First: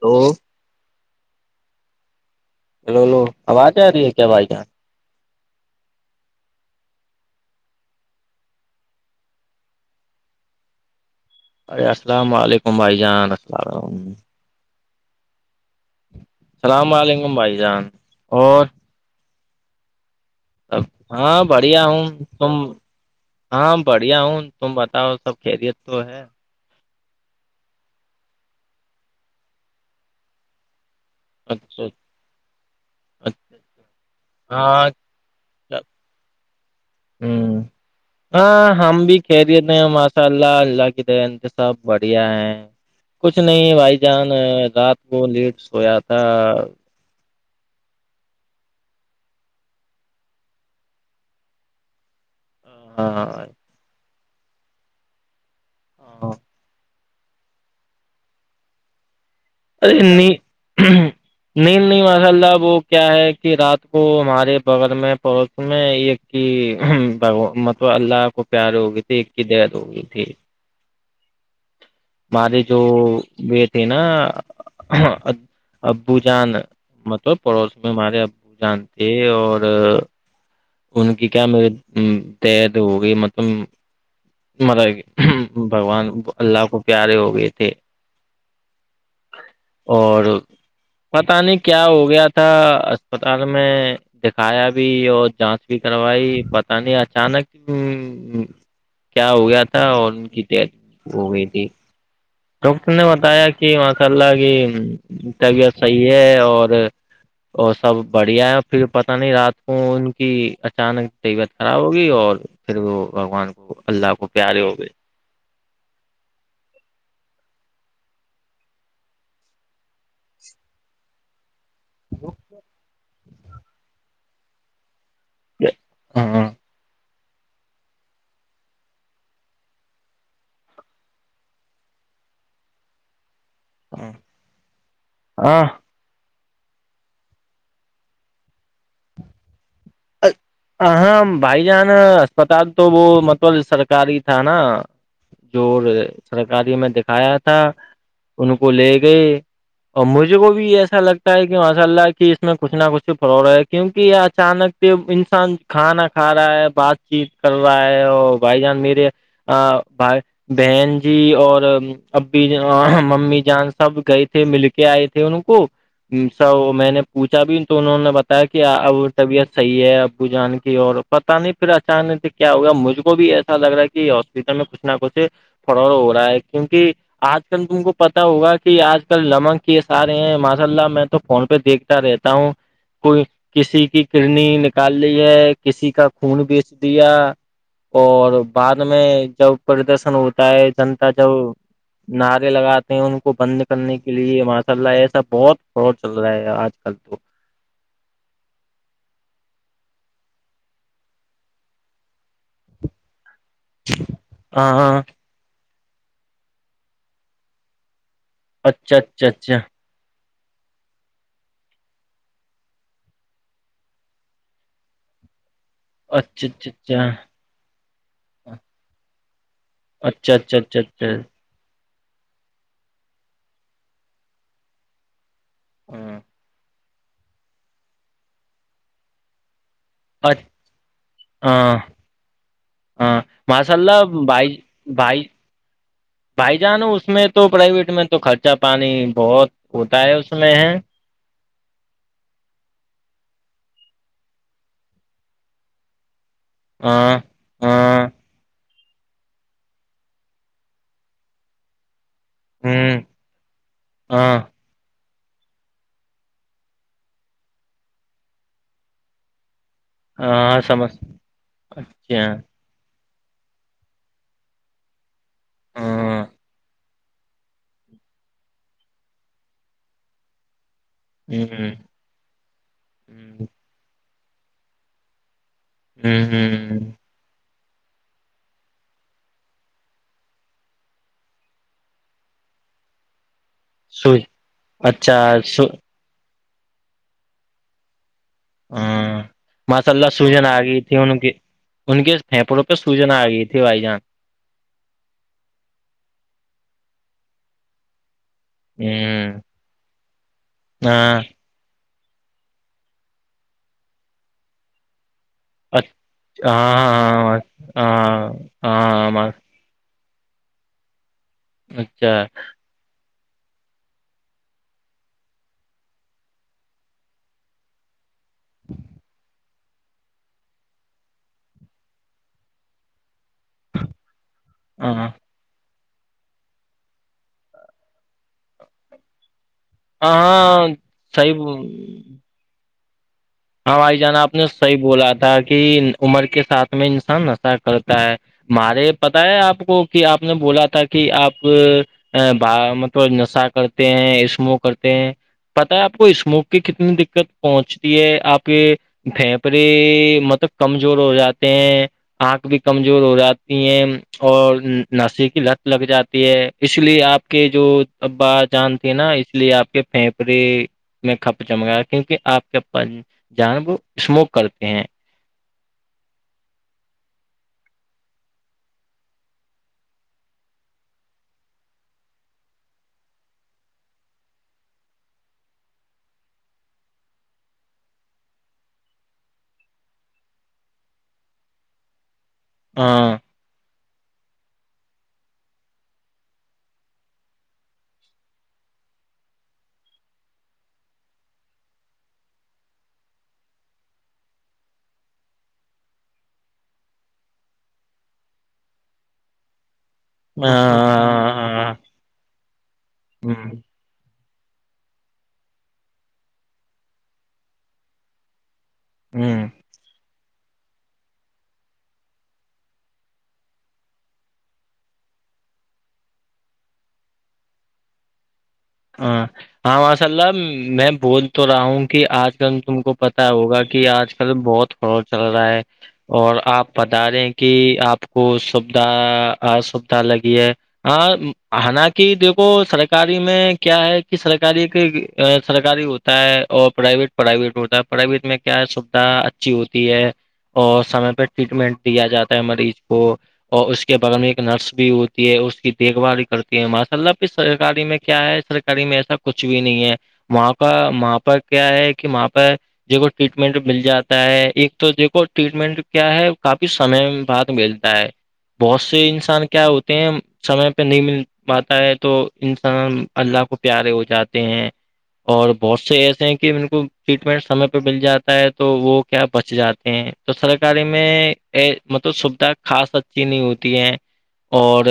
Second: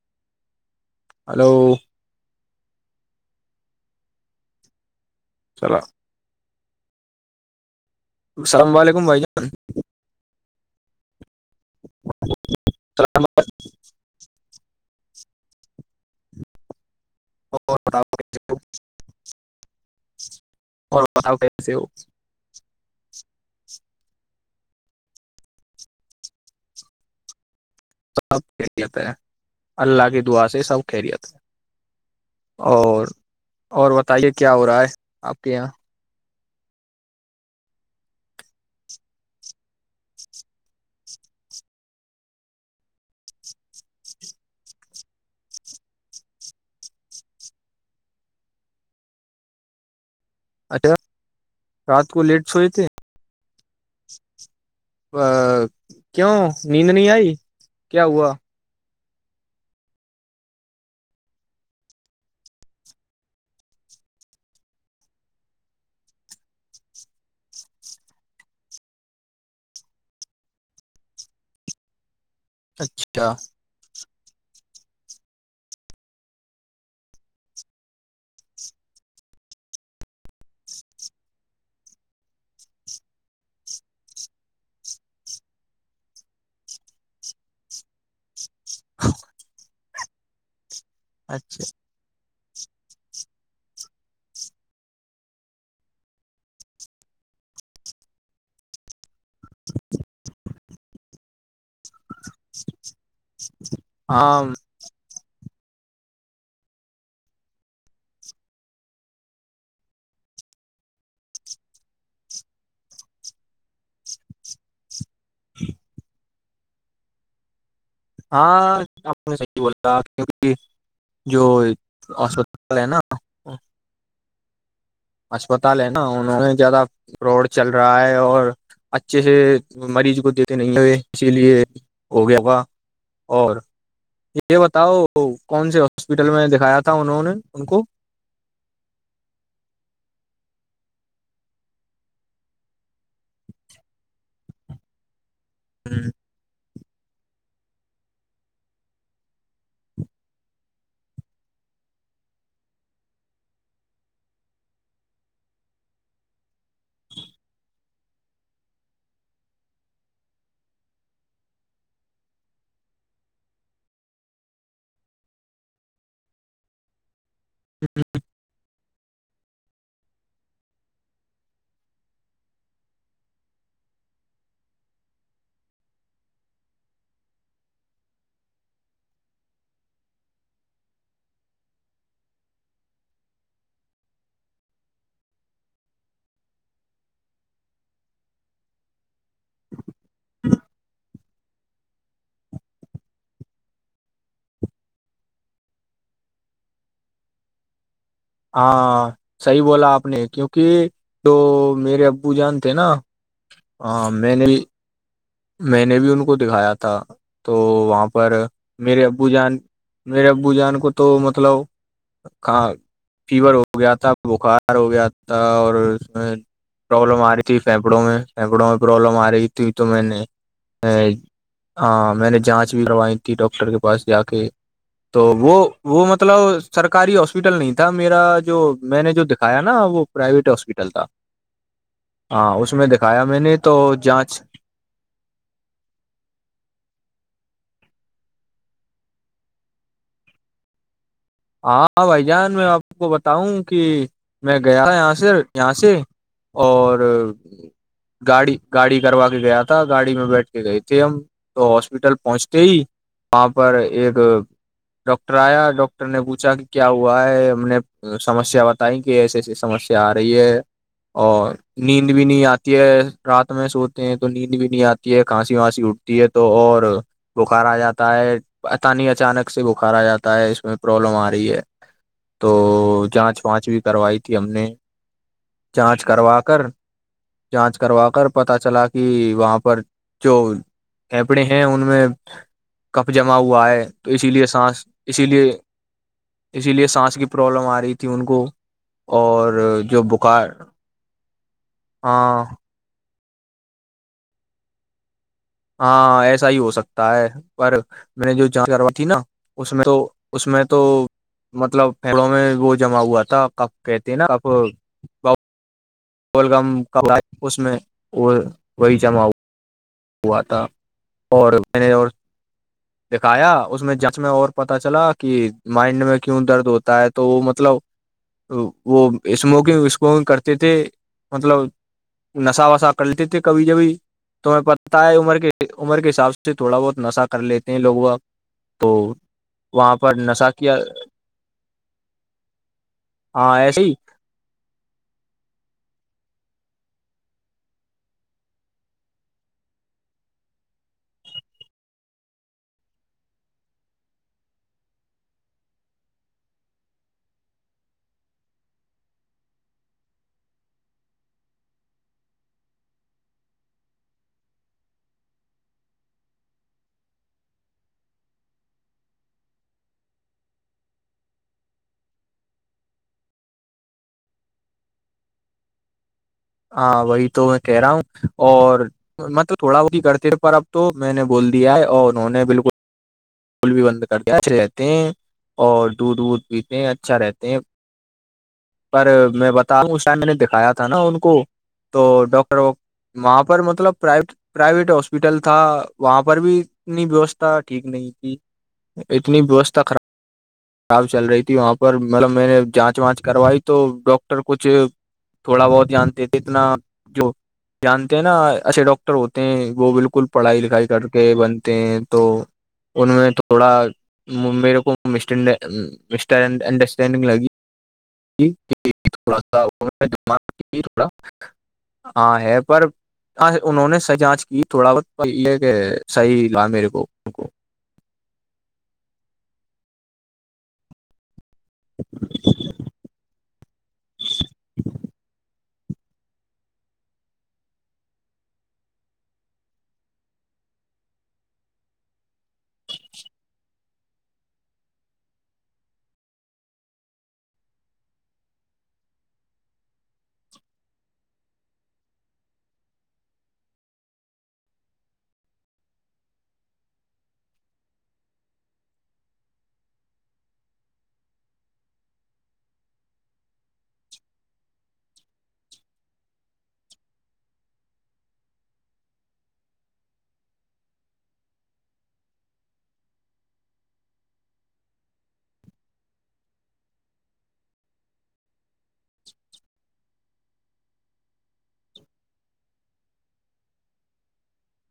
تو ہلو لولو آواز آ رہی ہے کیا بھائی جاں [inaudible] چل [inaudible] السلام علیکم بھائی جان [inaudible] السلام علیکم بھائی السلام جانرت ال ال [inaudible] السلام علیکم بھائی جان اور اب علیکم، اور بتاؤ ہاں کیسے بڑھیا ہو ہوں تم ہاں بڑھیا ہوں تم بتاؤ سب خیریت تو ہے سب خریت ہے اللہ کی دعا سے سب خریت ہے اچھا [inaudible] اور اچھا اور بتائیے کیا ہو رہا ہے ہاں آپ کے یہاں ہوں ہاں ہم بھی کھیریتے ہیں ماشاء اللہ اللہ کی د انت سب بڑھیا ہیں [inaudible] کچھ نہیں بھائی جان رات کو لیٹ سویا تھا [inaudible] اچھا رات کو لیٹ سوئے تھے ہاںاں ا کیوں نیند نہیں آئی کیا ہوا ا انی [inaudible] نہیں نہیں ماشاء اللہ وہ کیا ہے کہ رات کو ہمارے بغل میں پہنچ [inaudible] میں ایک کی ب مطلب اللہ کو پیار ہوگئی تھی ایک کی دد ہوگئی تھی [inaudible] [inaudible] مارے جو اچھا یہ تھے نا [inaudible] ابو جان مطلب پڑوس میں ہمارے ابو جان تھے اور ان کی کیا مے تید ہو گئی مطلب [inaudible] مر بگوان اللہ کو پیارے ہو گئے تھے [inaudible] ہاں [inaudible] اور پتہ نہیں کیا ہو گیا تھا اسپتال میں دکھایا بھی اور جانچ بھی کروائی پتا نہیں اچانک کیا ہویا تھا ان کی ت ہو گئی تھی چ [inaudible] ڈاکٹر نے بتایا کہ ماشاء اللہ کی طبیعت صحیح ہے اور اور سب بڑھیا ہے اور پھر پتہ نہیں رات کو ان کی اچانک طبیعت خراب ہوگی اور پھر وہ بگوان کو اللہ کو پیارے ہو گئے [inaudible] ہاں آپ نے صحیح بولا کیکہ جو [inaudible] ہسپتال ہے نا [inaudible] اسسپتال ہے نا انہوں ہاں نے زیادہ فرائیڈ چل رہا ہے اور اچھے سے مریض کو دیتے نہیں ہوئے اسی لیے ہو گیا اور یہ بتاؤ ہاں کون سے ہاسپٹل میں دکھایا تھا انہوں نے ان کو ہاں بھائی جان اسپتال تو وہ مطلب سرکاری تھا نا جو سرکاری میں دکھایا تھا ان کو لے گئے اور مجھے کو بھی ایسا لگتا ہے کہ ماشاء اللہ کی اس میں کچھ نہ کچھ فرائیڈ ہے کیونکہ یہ اچانک انسان کھانا کھا رہا ہے بات چیت کر رہا ہے اور بھائی جان میرے [inaudible] بہن جی اور ممی جان سب گئے تھے مل کے آئے تھے ان کو میں نے پوچھا بھی تو انہوں نے بتایا کہ اب طبیعت صحیح ہے ابو جان کی اور پتہ نہیں پھر اچانک سے کیا ہوگا مجھ کو بھی ایسا لگ رہا ہے کہ تا میں کچھ نہ کچھ فرور ہو رہا ہے کیونکہ آج کل تم کو پتا ہوگا کہ آج کل لمک یہ سارے ہیں ماشاء اللہ میں تو فون پہ دیکھتا رہتا ھمم کوئی کسی کی کڈنی نکال لی ہے کسی کا خون بیچ دیا اور بعد میں جب پردرشن ہوتا ہے جنتا جب نعرے لگاتے ہیں ان کو بند کرنے کے لیے ماشاء اللہ ایسا بہت فاڈ چل رہا ہے آج کل تو ہاں صحیح بولا آپ نے کیونکہ جو میرے ابو جان تھے نا ہاں میں نے بھی ہاں ہاں میں نے بھی ان کو دکھایا تھا تو وہاں پر اچھا میرے اچھا ابو اچھا جان میرے ابو جان کو تو مطلب اں فیور ہو گیا تھا بخار ہو گیا تھا اور اچھا اچھا پرابلم آ رہی تھی پھیپڑوں میں پھیپڑوں میں پرابلم آ رہی تھی تو میں نے اچھا اچھا اچھا اچھا ہاں میں نے جانچ بھی کروائی تھی ڈاکٹر کے پاس جا کے تو وہ وہ مطلب سرکاری ہاسپٹل نہیں تھا میرا جو میں نے جو دکھایا نا وہ ہاں پرائیویٹ ہاسپٹل تھا ہاں ہاں اس میں ہاں دکھایا میں نے ماشاء تو اللہ جانچ بھائی بھائی بھائی جان اس میں تو پرائیویٹ میں تو خرچہ پانی بہت ہوتا ہے اس میں ہے ہاں بھائی جان میں آپ کو بتاؤں کہ میں گیا یہاں سے یہاں سے اور ہاں ہاں گاڑی گاڑی کروا کے گیا تھا گاڑی میں بیٹھ کے گئے تھے ہم تو ہاسپٹل پہنچ ہ وہاں پر ایک ہاں ڈاکٹر آیا ڈٹر ٹر نے پوچھا کہ کیا ہوا ہے ہم نے سمیا بتائی کہ ایسے ایسی سمیا آ رہی ہے ہاں سمجھتے اور نیند بھی ہیں نہیں آتی رات میں سوتے ہیں تو نیند بھی نہیں آتی ہے کھانسی وھانسی اٹھتی ہاں ہے تو اور بخارا جاتا ہے تانی اچانک سے بخارا جاتا ہے اس میں پرابلم آ رہی ہے ہ تو جانچ ہ وانچ بھی کروائی تھی ہم نے جانچ کروا کر ہ جانچ کروا کر پتا چلا کہ وہاں پر جو پھیپڑے ہیں ان میں کپ جما ہوا ہے س تو اسی لیے سانس اچھا اسی لیے سو اسی لیے سانس کی پرابلم آ رہی تھی ان کو ہاں اور ماشاء جو اللہ سوجن بخار آ گئی تھی ان کے ان کے ہاں پپڑوں تو سوجنا آ گئی تھی بھائی جان ہاں ایسا ہی ہو سکتا ہے پر میں نے جو جانچ ہ کروات تھی نا اس میں تو اس میں تو ہاں مطلب پڑوں میں وہ جمع ہوا تھا کب کہتے ہیں نا اب اچھا ہاں ہاں کپ اس میں ہاں وہ وہی ہاں جمع ہاں [unintelligible] اچھا [unintelligible] دکھایا اس میں جس میں اور پتا چلا کہ مائنڈ میں کیوں درد ہوتا ہے تو وہ مطلب وہ اسموکنگ وسموکنگ کرتے تھے مطلب نشا وسا کرتے تھے کبھی جبھی تو پتا ہاں ہے عمر کے عمر کے حساب سے تھوڑا بہت نشہ کر لیتے ہیں لوگ وہ تو وہاں پر نشہ ہاں کیا صحیح ہاں ایسے ہی بھائی جان آپ نے صحیح بولا تھا کہ عمر کے ساتھ میں انسان نشہ کرتا ہے ہمارے پتا ہے آپ کو کہ آپ نے بولا تھا کہ آپ مطلب نشہ کرتے ہیں عشمو کرتے ہیں پتا ہے آپ کو اسموک کی کتنی دقت پہنچتی ہے آپ کے پھیپڑے مطلب کمزور ہو جاتے ہیں آنکھ بھی کمزور ہو جاتی ہیں اور نشے کی لت لگ جاتی ہے اس لیے آپ کے جو ابا جان تھے نا اس لیے آپ کے پھیپڑے میں کھپ چمگایا کیونکہ آپ کے جان وہ اسموک کرتے ہیں ہاں وہی تو میں کہہ رہا ہوں اور میں تو تھوڑا بہت ہی کرتے پر اب تو میں نے بول دیا ہے اور انہوں نے بالکل پل بھی بند کرتے اچھے رہتے ہیں اور دودھ وودھ پیتے ہیں اچھا رہتے ہیں پر میں بتا رہوں اس ٹائم میں نے دکھایا تھا نا ان کو تو ڈاکٹر ہاں وہاں پر مطلب پرائیویٹ پرائیویٹ ہاسپٹل تھا وہاں پر بھی اتنی ویوستھا ٹھیک نہیں تھی اتنی ویوستھا خراب خراب چل رہی تھی وہاں پر مطلب میں نے جانچ وانچ کروائی تو ڈاکٹر کچھ تھوڑا بہت جانتے تھ اتنا جو جانتے ہیں نا ایچھے ڈاکٹر ہوتے ہیں وہ بالکل کل پڑھائی لکھائی کر کے بنتے ہاں ہیں تو ان میں ہوں تھوڑا میرے کو انڈرسٹینڈنگ لگی جڑا ہاں سا تھوڑا ہاں ہے پر ہاں انہوں نے سحی جانچ کی تھوڑا بہت یہ کہ صحیح لا میرے کو ان کو ہاں ہاں ماشاء اللہ میں بہت تو رہا ہوں کہ آج کل تم کو پتا ہوگا کہ آج کل بہت فور چل رہا ہے اور آپ بتا رہے ہیں کہ آپ کو سھاسوھا لگی ہے حالانکہ دیکھو سرکاری میں ہے کہ سرکاری ایک سرکاری ہوتا ہے اور پرائیویٹ پرائیویٹ ہوتا ہے پڑھائی وقت میں کیا سویدھا اچھی ہوتی ہے اور سمے پہ ٹریٹمنٹ دیا جاتا ہے مریض کو اور اس کے بغے میں ایک نرس بھی ہوتی ہے اس کی دیکھ بھال کرتی ہے ماشاء اللہ پرکاری میں کیا ہے سرکاری میں ایسا کچھ بھی نہیں ہے وہاں پر وہاں پرہ کیا ہے کہ وہاں پہ دیکھو ٹریٹمنٹ مل جاتا ہے ایک تو دیکھو ٹریٹمنٹ کیا ہے کافی سمے بعد مل [inaudible] بہت سے انسان کیا ہوتے ہیں سمے پہ نہیں مل پاتا ہے تو انسان اللہ کو پیارے ہو جاتے ہیں اور بہت سے ایسے ہیں کہ ان کو ٹریٹمنٹ سمے پہ مل جاتا ہے تو وہ کیا بچ جاتے ہیں تو سرکاری میں مطلب سویدھا خاص اچھی نہیں ہوتی ہے اور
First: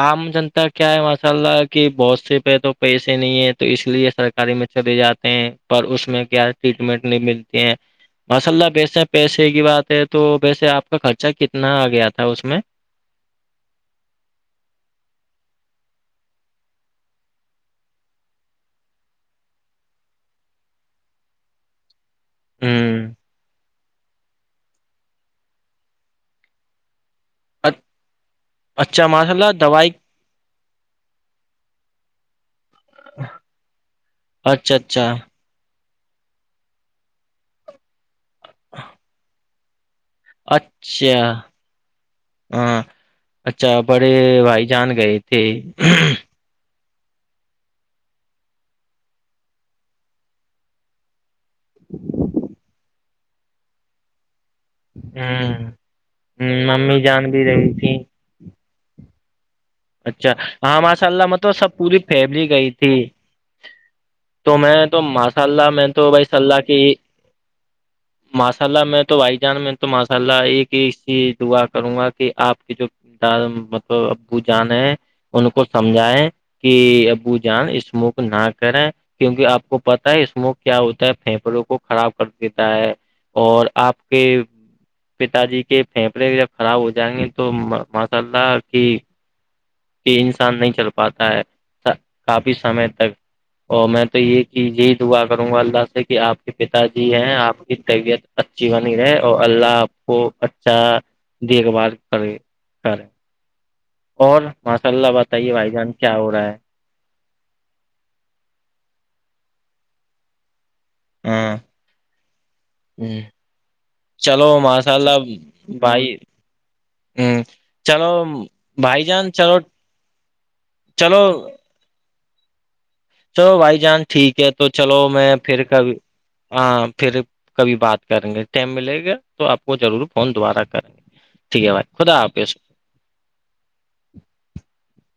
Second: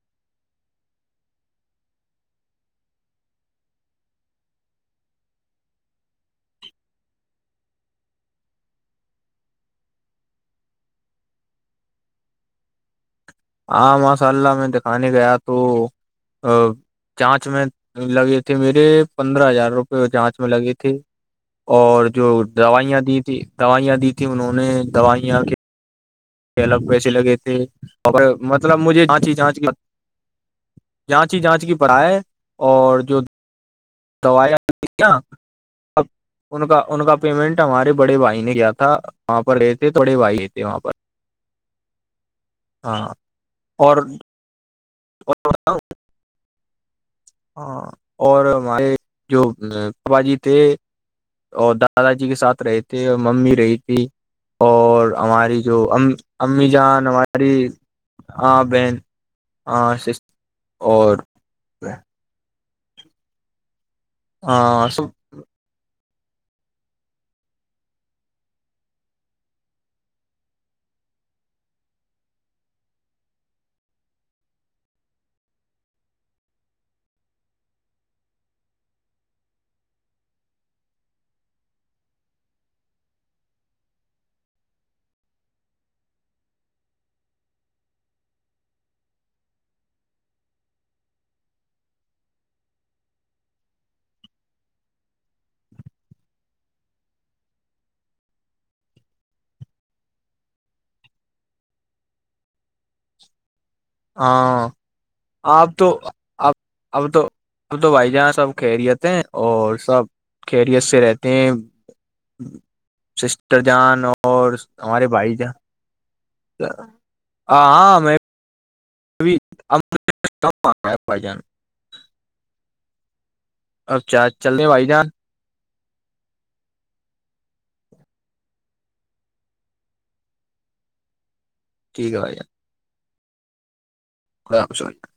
عام جنتا کیا ہے ماشاء اللہ کہ بہت سے پہ تو پیسے نہیں ہے تو اس لیے سرکاری میں چلے جاتے ہیں پر اس میں کیا ٹریٹمنٹ نہیں ملتی ہیں مسللہ ویسے پیسے کی بات ہے تو ویسے آپ کا خرچہ کتنا آ گیا تھا اس میں ہاں ماشاء اللہ میں دکھانے گیا تو جانچ میں لگی تھی میرے پندرہ ہزار روپئے وہ جانچ میں لگی تھی اور جو دوائیاں ہوں دی تھی دوائیاں دی تھیں انہوں نے دوائیاں کے الگ پیسے لگے تھے اچ- اور مطلب مجھے اچھا جانچ ماشاء ہی اللہ جانچ کے دوائی جانچ ہی جانچ کی پڑائے اور جو اچھا اچھا دوائیاں اب ان کا ان کا پیمنٹ ہمارے بڑے بھائی نے کیایا تھا وہاں پر رہتے تھڑے بھائی ہو تھے وہاں پر اچھا [unintelligible] ہاں اچھا اور بڑے بھائی جان گئے تھے بتاؤں ہاں اور ہمارے جو باباجی تھے اور دادا جی کے ساتھ رہے تھے اور ممی رہی تھی اور ہوں ہماری ہ جو امی ممی جان بھی ہماری رہی تھی آ بہن ہاں اچھا ہاں ماشاء اور اللہ میں تو سب پوری فیملی گئی تھی تو میں ہاں تو سب ماشاء اللہ میں تو بھائی صلہ کی [inaudible] ماشاء اللہ میں تو بھائی جان میں تو ماشاء اللہ ایک ایک چیز دعا کروں گا کہ آپ کی جو ڈ مطلب ابو جان ہے ان کو سمجھائے کہ ابو جان اسمک نہ کریں کیونکہ آپ کو پتا ہے اسم کیا ہوتا ہے پھیپڑوں کو خراب کر دیتا ہے اور آپ کے پتا جی کے فیبرے جب خراب ہو جائیں گے تو ماشاء اللہ کی کہ انسان نہیں چل پاتا ہے کافی سمے تک اور میں تو یہ کہ یہی دعا کروں گا اللہ سے کہ آپ کے پتا جی ہیں آپ کی طبیعت اچھی بنی رہے اور اللہ آپ کو اچھا دیکھ بھال کرے کرے اور ہاں ماشاء اللہ بتائیے آپ بھائی تو جان کیا ہو رہا آپ ہے اب تو اب تو بھائی جہاں سب خیریت ہیں اور سب خیریت سے رہتے ہاں کہ [unintelligible] ہ سسٹر جان چلو اور ماشاء ہمارے اللہ بھائی جان بھائی ہ ہ ہاں چلو میں بھائی جان ابھی چلو کا ہے چلو بھ جان [unintelligible] چلو بھائی اب جان ٹھیک ہے چل رہے ہیں تو بھائی چلو جان میں پھر کبھی ہاں پھر کبھی بات کریں گے ٹائم ملے گا تو آپ کو ضرور فون دوبارہ کریں گے ٹھیک ہے بھائی خداپ خلملم [unintelligible]